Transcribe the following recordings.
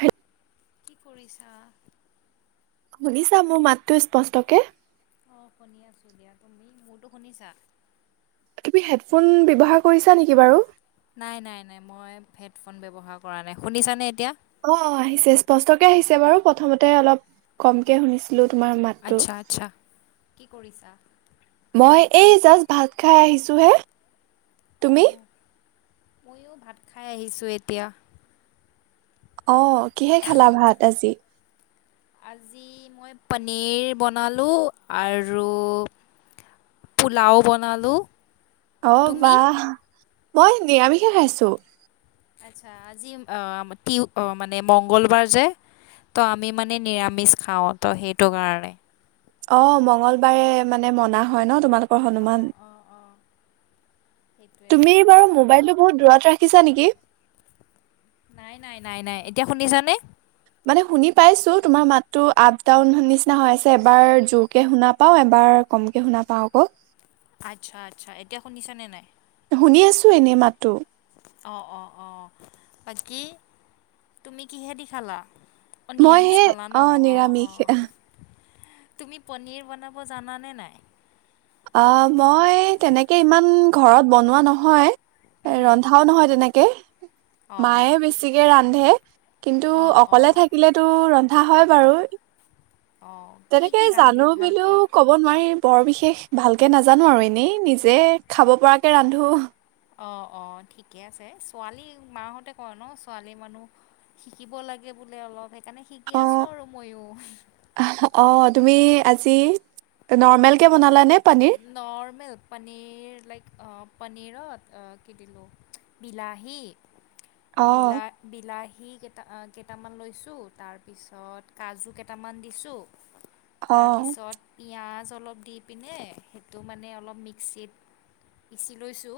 হ শুনিছা শুনিছা মোৰ মাতটো স্পষ্টকে অঁ শুনি আছোঁ দিয়া তুমি মোৰতো শুনিছা তুমি হেডফোন ব্যৱহাৰ কৰিছা নেকি বাৰু? নাই নাই নাই মই হেডফোন ব্যৱহাৰ কৰা নাই শুনিছানে এতিয়া অ অ আহিছে স্পষ্টকে আহিছে বাৰু প্ৰথমতে অলপ কমকে শুনিছো তোমাৰ মাতটো আচ্ছা আচ্ছা। কি কৰিছা মই এই জাষ্ট ভাত খাই আহিছো হে তুমি অঁ ময়ো ভাত খাই আহিছোঁ এতিয়া অ কিহে খালা ভাত আজি আজি মই পনীৰ বনালোঁ আৰু পোলাও বনালোঁ অ তুমি? বাহ মই নিৰামিষে খাইছো আচছা আজি মানে মংগলবাৰ যে ত আমি মানে নিৰামিষ খাওঁ ত সেইটো কাৰণে অ মংগলবাৰে মানে মনা হয় ন তোমালোক অঁ হনুমান অঁ অঁ সেইটোৱে আৰু। তুমি বাৰ মোবাইল বহুত দূৰত ৰাখিছা নেকি নাই নাই নাই নাই এতিয়া শুনিছা নে মানে শুনি পাইছো তোমাৰ মাততো আপ ডাউন নিচিনা হৈ আছে এবাৰ জোৰকে শুনা পাওঁ এবাৰ কমকে শুনা পাওঁ আকৌ আচ্ছা আচ্ছা এতিয়া শুনিছা নে নাই শুনি আছোঁ এনেই মাতো অ অ অ বাকী তুমি কিহে দি খালা অঁ নিৰামিষ মইহে খালা ন অ অঁ নিৰামিষ অঁ তুমি পনীৰ বনাব জানানে নাই অ মই তেনেকে ইমান ঘৰত বনোৱা নহয় এ উম, ৰন্ধাও নহয় তেনেকে কে অঁ মায়ে বেছিকে ৰান্ধ ন্ধে কিন্তু অঁ অঁ অকলে থাকিলেতো ৰন্ধা হয় বাৰু অঁ কি তেনেকে কি ৰান্ধি জানো ভাল বুলিও পোৱা কব নোৱাৰিম বৰ বিশেষ ভালকে নাজানো আৰু এনেই নিজে খাব পৰাকে ৰান্ধো অ অ ঠিকে আছে ছোৱালী মাসতে কয় ন ছোৱালী মানুহ শিকিব লাগে বোলে অলপ সেইকাৰণে শিকি অ আছোঁ আৰু ময়ো অ তুমি আজি যি নৰ্মেল কে বনা নৰ্মেল পানীৰ লাইক অ প কি দিলো বিলাহী অ বিলা বিলাহী কেটা কেইটামান লৈছোঁ তাৰপিছত কাজু কেইটামান দিছোঁ অ তাৰ পিছত পিঁয়াজ অলপ দি পিনে সেইটো মানে অলপ মিক্সিত পিচি লৈছোঁ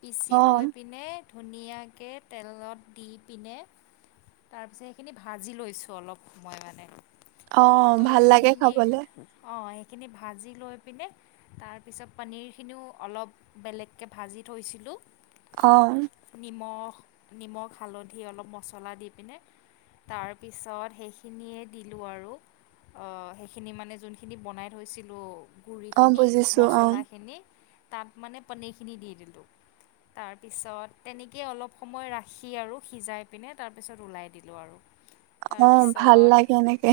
পিচি অ লৈ পিনে ধুনীয়াকে তেলত দি পিনে তাৰপিছত সেইখিনি ভাজি লৈছোঁ অলপ সময় মানে অ ত' ভাল লাগে সেইখিনি খাবলে অ খিনি ভাজি লৈ পিনে তাৰপিছত পনীৰখিনিও অলপ বেলেগকে ভাজি থৈছিলোঁ অ নিমখ নিমখ হালধি অলপ মছলা দি পিনে তাৰপিছত সেইখিনিয়ে দিলোঁ আৰু অ সেইখিনি মানে যোনখিনি বনাই থৈছিলোঁ অ গুৰিখিনি বুজিছো অ মছলাখিনি তাত মানে পনীৰখিনি দি দিলোঁ তাৰপিছত তেনেকেই অলপ সময় ৰাখি আৰু সিজাই পিনে তাৰপিছত ওলাই দিলোঁ আৰু অ', ভাল তাৰপিছত লাগে এনেকে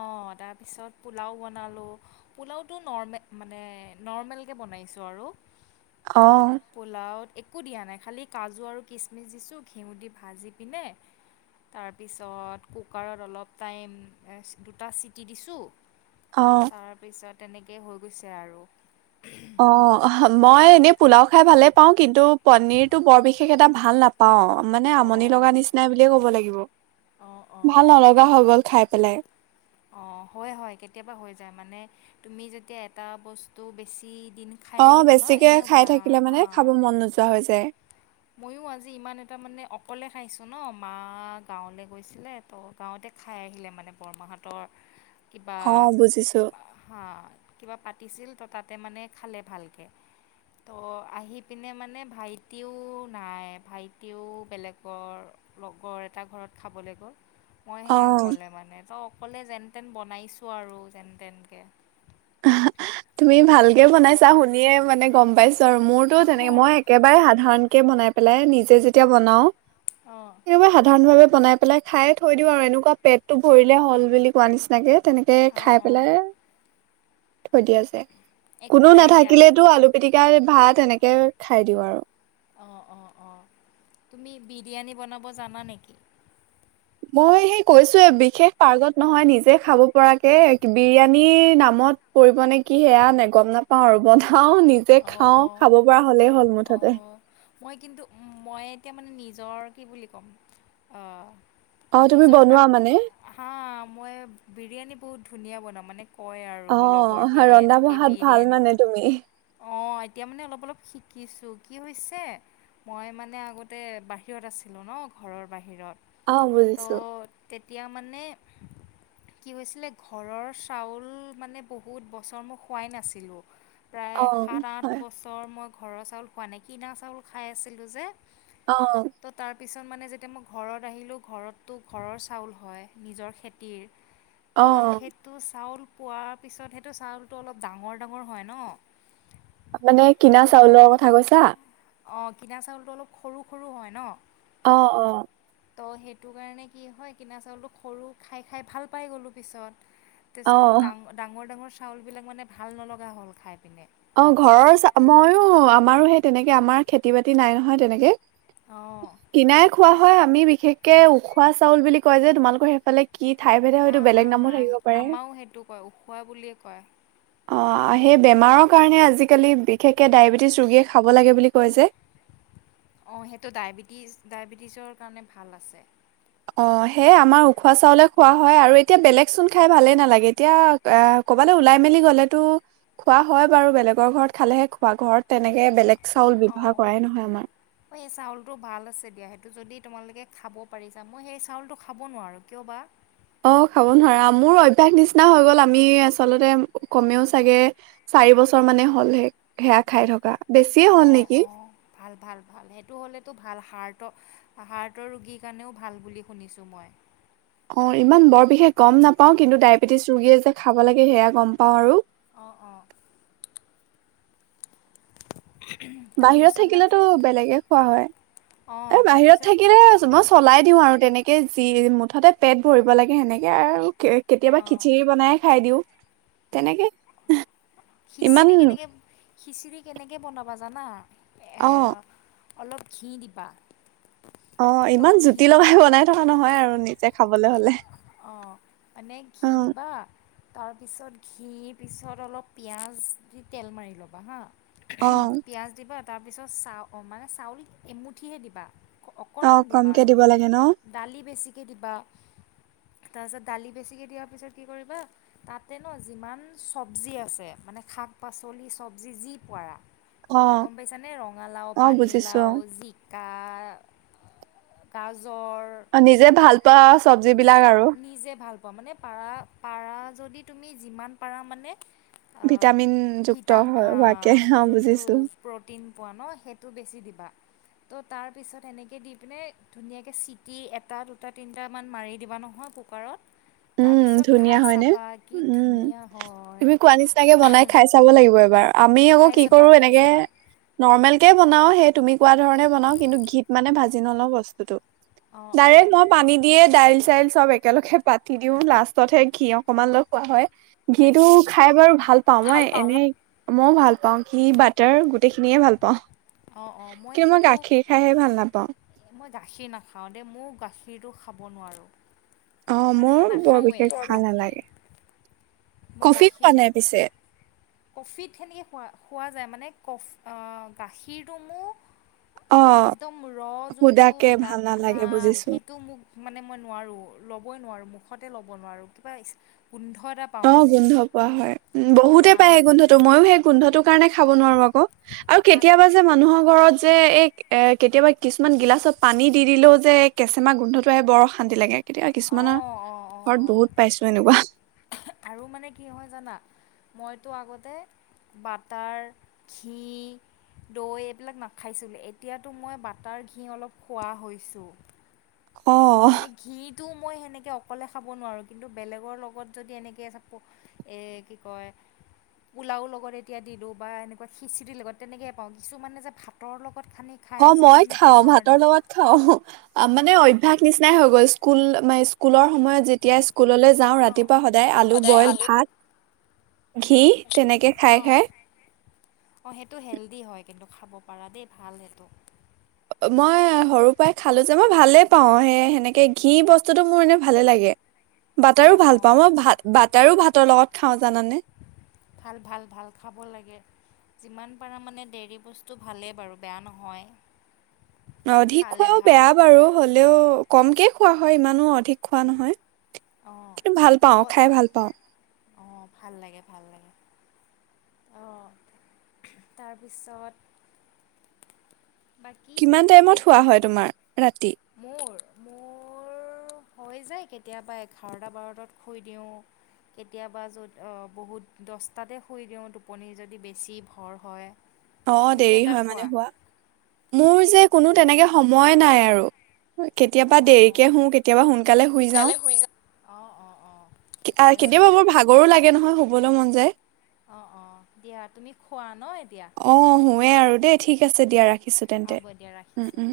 অহ তাৰপিছত পোলাও বনালোঁ পোলাওত তো নৰ্মেল মানে নৰ্মেলকে বনাইছোঁ আৰু অ', পোলাওত একো দিয়া নাই খালী কাজু আৰু কিচমিচ দিছোঁ ঘিউ দি ভাজি পিনে তাৰপিছত কুকাৰত অলপ টাইম দুটা চিটি দিছোঁ অ', তাৰপিছত তেনেকে হৈ গৈছে আৰু অ মই এনেই পোলাও খাই ভালে পাওঁ কিন্তু পনিৰতো বৰ বিশেষ এটা ভাল নাপাওঁ মানে অ', আমনি লগা নিচিনাই বুলিয়ে কব লাগিব অ', ভাল অ'। নলগা হৈ গল খাই পেলাই অ হয় হয় কেতিয়াবা হৈ যায় মানে তুমি যেতিয়া এটা বস্তু বেছি দিন খাই অ থাকিবা ন বেছিকে এনেও খাই ভা থাকিলে মানে খাব মন নোযোৱা হৈ যায় মইয়ো আজি ইমান এটা মানে অকলে খাইছোঁ ন মা গাঁৱলৈ গৈছিলে ত' গাঁৱতে খাই আহিলে মানে বৰমাহঁতৰ কিবা অ', বুজিছো হা কিবা পা পাতিছিল ত তাতে মানে খালে ভালকে ত আহি পিনে মানে ভাইটিও নাই ভাইটিও বেলেগৰ লগৰ এটা ঘৰত খাবলৈ গ'ল মইহে অ', অকলে মানে অকলে যেনতেন বনাইছোঁ আৰু যেন তেনকে তুমি ভালকে বনাইছা শুনিয়ে মানে গম পাইছো মোৰতো অঁ তেনেকে মই একেবাৰে সাধাৰণ কে বনাই পেলাই নিজে যেতিয়া বনাওঁ অঁ কেতিয়াবা সাধাৰণ ভাৱে বনাই পেলাই খাই থৈ দিওঁ আৰু এনেকুৱা পেটটো ভৰিলে হ'ল বুলি কোৱা নিচিনাকে তেনেকে অঁ খাই অঁ পেলাই থৈ দিয়ে যে একো কোনো নাই দিয়া নাথাকিলেতো আলু পিতিকাৰে ভাত তেনেকে খাই দিওঁ আৰু অঁ অঁ অঁ তুমি বিৰিয়ানী বনাব জানা নেকি মই সেই কৈছোয় বিশেষ পাৰ্গত নহয় নিজে খাব পৰাকে বিৰিয়ানীৰ নামত পৰিব নে কি সেয়া নে গম নাপাও আৰু বধ খাও নিজে অঁ খাও অঁ খাব পৰা হলেই হ'ল অঁ মুঠতে অঁ মই কিন্তু মই এতিয়া মানে নিজৰ কি বুলি ক'ম অ তুমি নিজৰ বনোৱা মানে হা মই বিৰিয়ানী বহুত বুধ ধুনীয়া বনাওঁ মানে কয় আৰু মোৰ অঁ লগৰখিনিয়ে ৰন্ধা বঢ়াত ভাল মানে তুমি অ অঁএতিয়া মানে অলপ অলপ শিকিছো কি হৈছে মই মানে আগতে বাহিৰত আছিলো ন ঘৰৰ বাহিৰত অ ত বুজিছো তেতেয়া এতিয়া মানে কি হৈছিলে ঘৰৰ চাউল মানে বহুত বছৰ মই খোৱাই নাছিলোঁ প্ৰায় অ সাত আঠ হয় বছৰ মই ঘৰৰ চাউল খোৱা নাই কিনা চাউল খাই আছিলোঁ যে অ ত' তাৰ পিছত মানে যেতিয়া মই ঘৰত আহিলোঁ ঘৰতটো ঘৰৰ চাউল হয় নিজৰ খেতিৰ অ ত' সেইটো চাউল পোৱাৰ পিছত সেইটো চাউলটো অলপ ডাঙৰ ডাঙৰ হয় ন মানে কিনা চাউলৰ কথা কৈছা অ কিনা চাউলটো অলপ সৰু সৰু হয় ন অ অ তো সেইটো কাৰণে কি হয় কিনা চাউল সৰু খাই খাই ভাল পাই গ'লোঁ পিছত তাৰ অ পিছত মোৰ ডা ডাঙৰ ডাঙৰ চাউলবিলাক মানে ভাল নলগা হ'ল খাই পিনে অ ঘৰৰ চাউ মইয়ো আমাৰো সেই তেনেকে আমাৰ খেতি বাতি নাই নহয় তেনেকে অঁ কিনাৰে খোৱা হয় আমি বিশেষকে উখোৱা চাউল বুলি কয় যে তোমালোকৰ সেইফালে কি ঠাই ভেদে হ হয়তো হা বেলেগ নামো হা থাকিব পাৰে আমাৰও সেইটো কয় উখোৱা বুলিয়ে কয় অঁ সেই বেমাৰক কাৰ আজিকালি বিশেষকে ডায়বেটিছ ৰোগীয়ে খাব লাগে বুলি কয় যে অ সেইটো ডায়বেটিছ ডায়বেটিছৰ কাৰণে ভাল আছে অ সেই আমাৰ উখোৱা চাউলে খোৱা হয় আৰু এতিয়া বেলেগ চোন খাই ভালেই নালাগে এতিয়া ক'বালে ওলাই মেলি গলেতো খোৱা হয় বাৰু বেলেগৰ ঘৰত খালেহে খোৱা ঘৰত তেনেকে বেলেগ চাউল অ ব্যৱহাৰ কৰাই নহয় আমাৰ এই চাউলটো ভাল আছে দিয়া সেইটো যদি তোমালোকে খাব পাৰিছা মই সেই চাউলটো খাব নোৱাৰো কিয় বা অ খাব নোৱাৰা মোৰ অভ্য়াস নিচিনা হৈ গ'ল আমি আচলতে কমেও চাগে চাৰি বছৰ মানে হ'ল সে সেয়া খাই থকা বেছিয়ে হ'ল অ নেকি অ ভাল ভাল ভাল সেইটো হ'লেতো ভাল হাৰ্ট হাৰ্টৰ ৰোগীৰ কাৰণেও ভাল বুলি শুনিছোঁ মই অ ইমান বৰ বিশেষ গম নাপাওঁ কিন্তু ডায়েবেটিছ ৰোগীয়ে যে খাব লাগে সেয়া গম পাওঁ আৰু অঁ অঁ বাহিৰত তাৰপিছত মানে থাকিলেতো বেলেগে খোৱা হয় অঁ এ বাহিৰত তাৰপিছত থাকিলে মই চলাই দিও আৰু তেনেকে মুঠতে পেট ভৰিব লাগে সেনেকে আৰু কে কেতিয়াবা অঁ খিচিৰি বনাইে খাই দিওঁ তেনেকে ইমান খিচিৰি কেনেকে খিচিৰি কেনেকে বনাব জানা এ অঁ অলপ ঘি দিবা অ 'ইমান জুতি লগাই বনাই থকা নহয় আৰু নিজে খাবলৈ হলে অ' মানে ঘি অ দিবা। তাৰপিছত ঘি পিছত অলপ পিঁয়াজ দি তেল মাৰি ল'বা হাঁ। অ পিয়াজ দিবা। তাৰপিছত চা মানে চাউল এমুঠিহে দিবা। অ অকণমান দিবা কমকে আৰু দিব লাগে ন দালি বেছিকৈ দিবা। তাৰপিছত দালি বেছিকে দিয়াৰ পিছত কি কৰিবা তাতে ন যিমান চব্জি আছে। মানে শাক পাচলি চব্জি যি পাৰা। অ গম পাইছানে ৰঙালাও অ বুজিছো পানীলাও জিকা। কাজু অ' নিজে ভাল পোৱা চবজি বিলাক আৰু। নিজে ভাল মানে পাৰা পাৰা যদি তুমি যিমান পাৰা মানে। ভিটামিন যুক্ত ভিটাম হোৱাকে অ '। যোনটো প্ৰ'টিন পোৱা ন' সেইটো বেছি দিবা ত তাৰ পিছত এনেকে চিটি এটা দুটা তিনিটা অকমান মাৰি দিবা নহয় কুকাৰত। উম তাৰপিছত ধুনীয়া খাই হয় ন, চাবা কি উম ধুনীয়া হয় তুমি কোৱা নিচিনাকে বনাই খাই চাব লাগিব এবাৰ। আমি আকৌ খাই কি চাবা কৰো খাই এনেকে চাবা নৰ্মেল কে বনাও। বনাও সেই তুমি কোৱা ধৰণে বনাও কিন্তু ঘিত মানে ভাজি নলওঁ বস্তুতটো। অঁ অঁ ডাইৰেক্ট মই পানী দিয়ে দাইল চাইল চব একেলগে পাতি। পাতি দিওঁ লাষ্টতহে ঘি অকণমান লৈ খোৱা হয়। ঘি টো তাকেই খাই বাৰু ভাল পাওঁ। মই এনে মইও ভাল পাওঁ ঘি বাটাৰ গোটে। গোটেইখিয়ে ভাল পাওঁ। অ -অ মই কিন্তু গাখীৰ খাইহে ভাল নাপাওঁ মই গাখীৰ নাখাও দেই মোৰ গাখীৰ। কগাখীৰটো খাব নোৱাৰোঁ। অ মানে মোৰ মই বৰ নাখাওৱে বিশেষ ভাল গাখীৰ নালাগে মই কফি খোৱা গাখীৰ না নাই পিছে কফিত সেনেকে খোৱা খোৱা যায় মানে কফি গাখীৰ। গাখীৰটো মোৰ। অ একদম ৰ যোনটো সুদাকে দা ভাল হা নালাগে বুজিছো সেইটো মোক মানে মই নোৱাৰো। ল'বই নোৱাৰো মুখতে ল'ব নোৱাৰো কিবা গোন্ধ এটা পাওঁ অ মানে 'গোন্ধ পোৱা হয় বহুতে পাই সেই গোন্ধটো মই সেই গোন্ধটোোক। কাৰণে খাব নোৱাৰোঁ আকৌ আৰু আগ কেতিয়াবা যে মানুহৰ ঘৰত যে। যে এই এ কেতিয়াবা কিছুমান গিলাচত পানী দি দিলেও যে কেঁচেমা গোন্ধটো আহে বৰ অশান্তি লাগে। কেতিয়া কিছুমানৰ। অঁ অঁ অঁ ঘৰত অঁ বহুত পাইছো এনেকুৱা আৰু মানে কি হয় জানা মইতো আগতে বাটাৰ ঘি দৈ এইবিলাক নাখাইছিলোঁ এতিয়াতো মই বাটাৰ ঘি অলপ খোৱা হৈছোঁ অ তু মই সেনেকৈ অকলে খাব নোৱাৰোঁ কিন্তু বেলেগৰ লগত যদি এনেকৈ কি কয় পোলাও লগত এতিয়া দিলোঁ বা এনেকুৱা খিচিৰি লগত তেনেকৈ পাওঁ কিছুমানে যে ভাতৰ লগত সানি খাই অ যে মই সেনেকৈ খাও ভাতৰ নোৱাৰোঁ লগত খাও অঁ মানে মই অভ্য়াস নিচিনাই হৈ গ'ল স্কুল মে স্কুলৰ সময়ত যেতিয়া স্কুললৈ যাওঁ অঁ ৰাতিপুৱা সদায় আলু বইল ভাত ঘি তেনেকে খাই অঁ খাই অঁ সেইটো হেল্ডি হয় কিন্তু খাব পাৰা দেই ভাল সেইটো মই সৰু পৰাই খালো যে মই ভালে পাওঁ সেই সেনেকে ঘি বস্তুটো মোৰ এনে ভালে লাগে বাটাৰো অঁ ভাল অঁ পাওঁ মই ভাত বাটাৰো ভাতৰ লগত খাওঁ জানানে ভাল ভাল ভাল খাব লাগে যিমান পাৰা মানে দেৰি বস্তু ভালেই বাৰু বেয়া নহয় অধিক খালে খোৱাও ভাল বেয়া বাৰু হ'লেও কমকৈ খোৱা হয় ইমানো অধিক খোৱা নহয় অঁ কিন্তু ভাল পাওঁ অঁ খাই ভাল পাওঁ অঁ ভাল লাগে ভাল লাগে অঁ তাৰপিছত বাকী কিমান টাইমত এতিয়া হোৱা হয় তোমাৰ ৰাতি মোৰ মোৰ হৈ যায় কেতিয়াবা এঘাৰটা বাৰটাত শুই দিওঁ কেতিয়াবা য'ত বহুত দহটাতে শুই দিওঁ টোপনি যদি বেছি ভৰ হয় অ তুমি দেৰি কেইটাত হয় শুৱা মানে হোৱা মোৰ যে কোনো তেনেকে সময় নাই আৰু কেতিয়াবা অঁ অঁ দেৰিকে শু কেতিয়াবা সোনকালে শুই যাও যাওঁ অঁ অঁ অঁ ঠিকে আছে কেতিয়াবা মোৰ ভাগৰো লাগে নহয় কবলৈ মন যায় অ অ দিয়া তুমি খোৱা ন এতিয়া অ শুৱে আৰু দেই ঠিক আছে দিয়া ৰাখি ৰাখিছোঁ তেন্তে হ'ব দিয়া ৰাখিছোঁ অঁ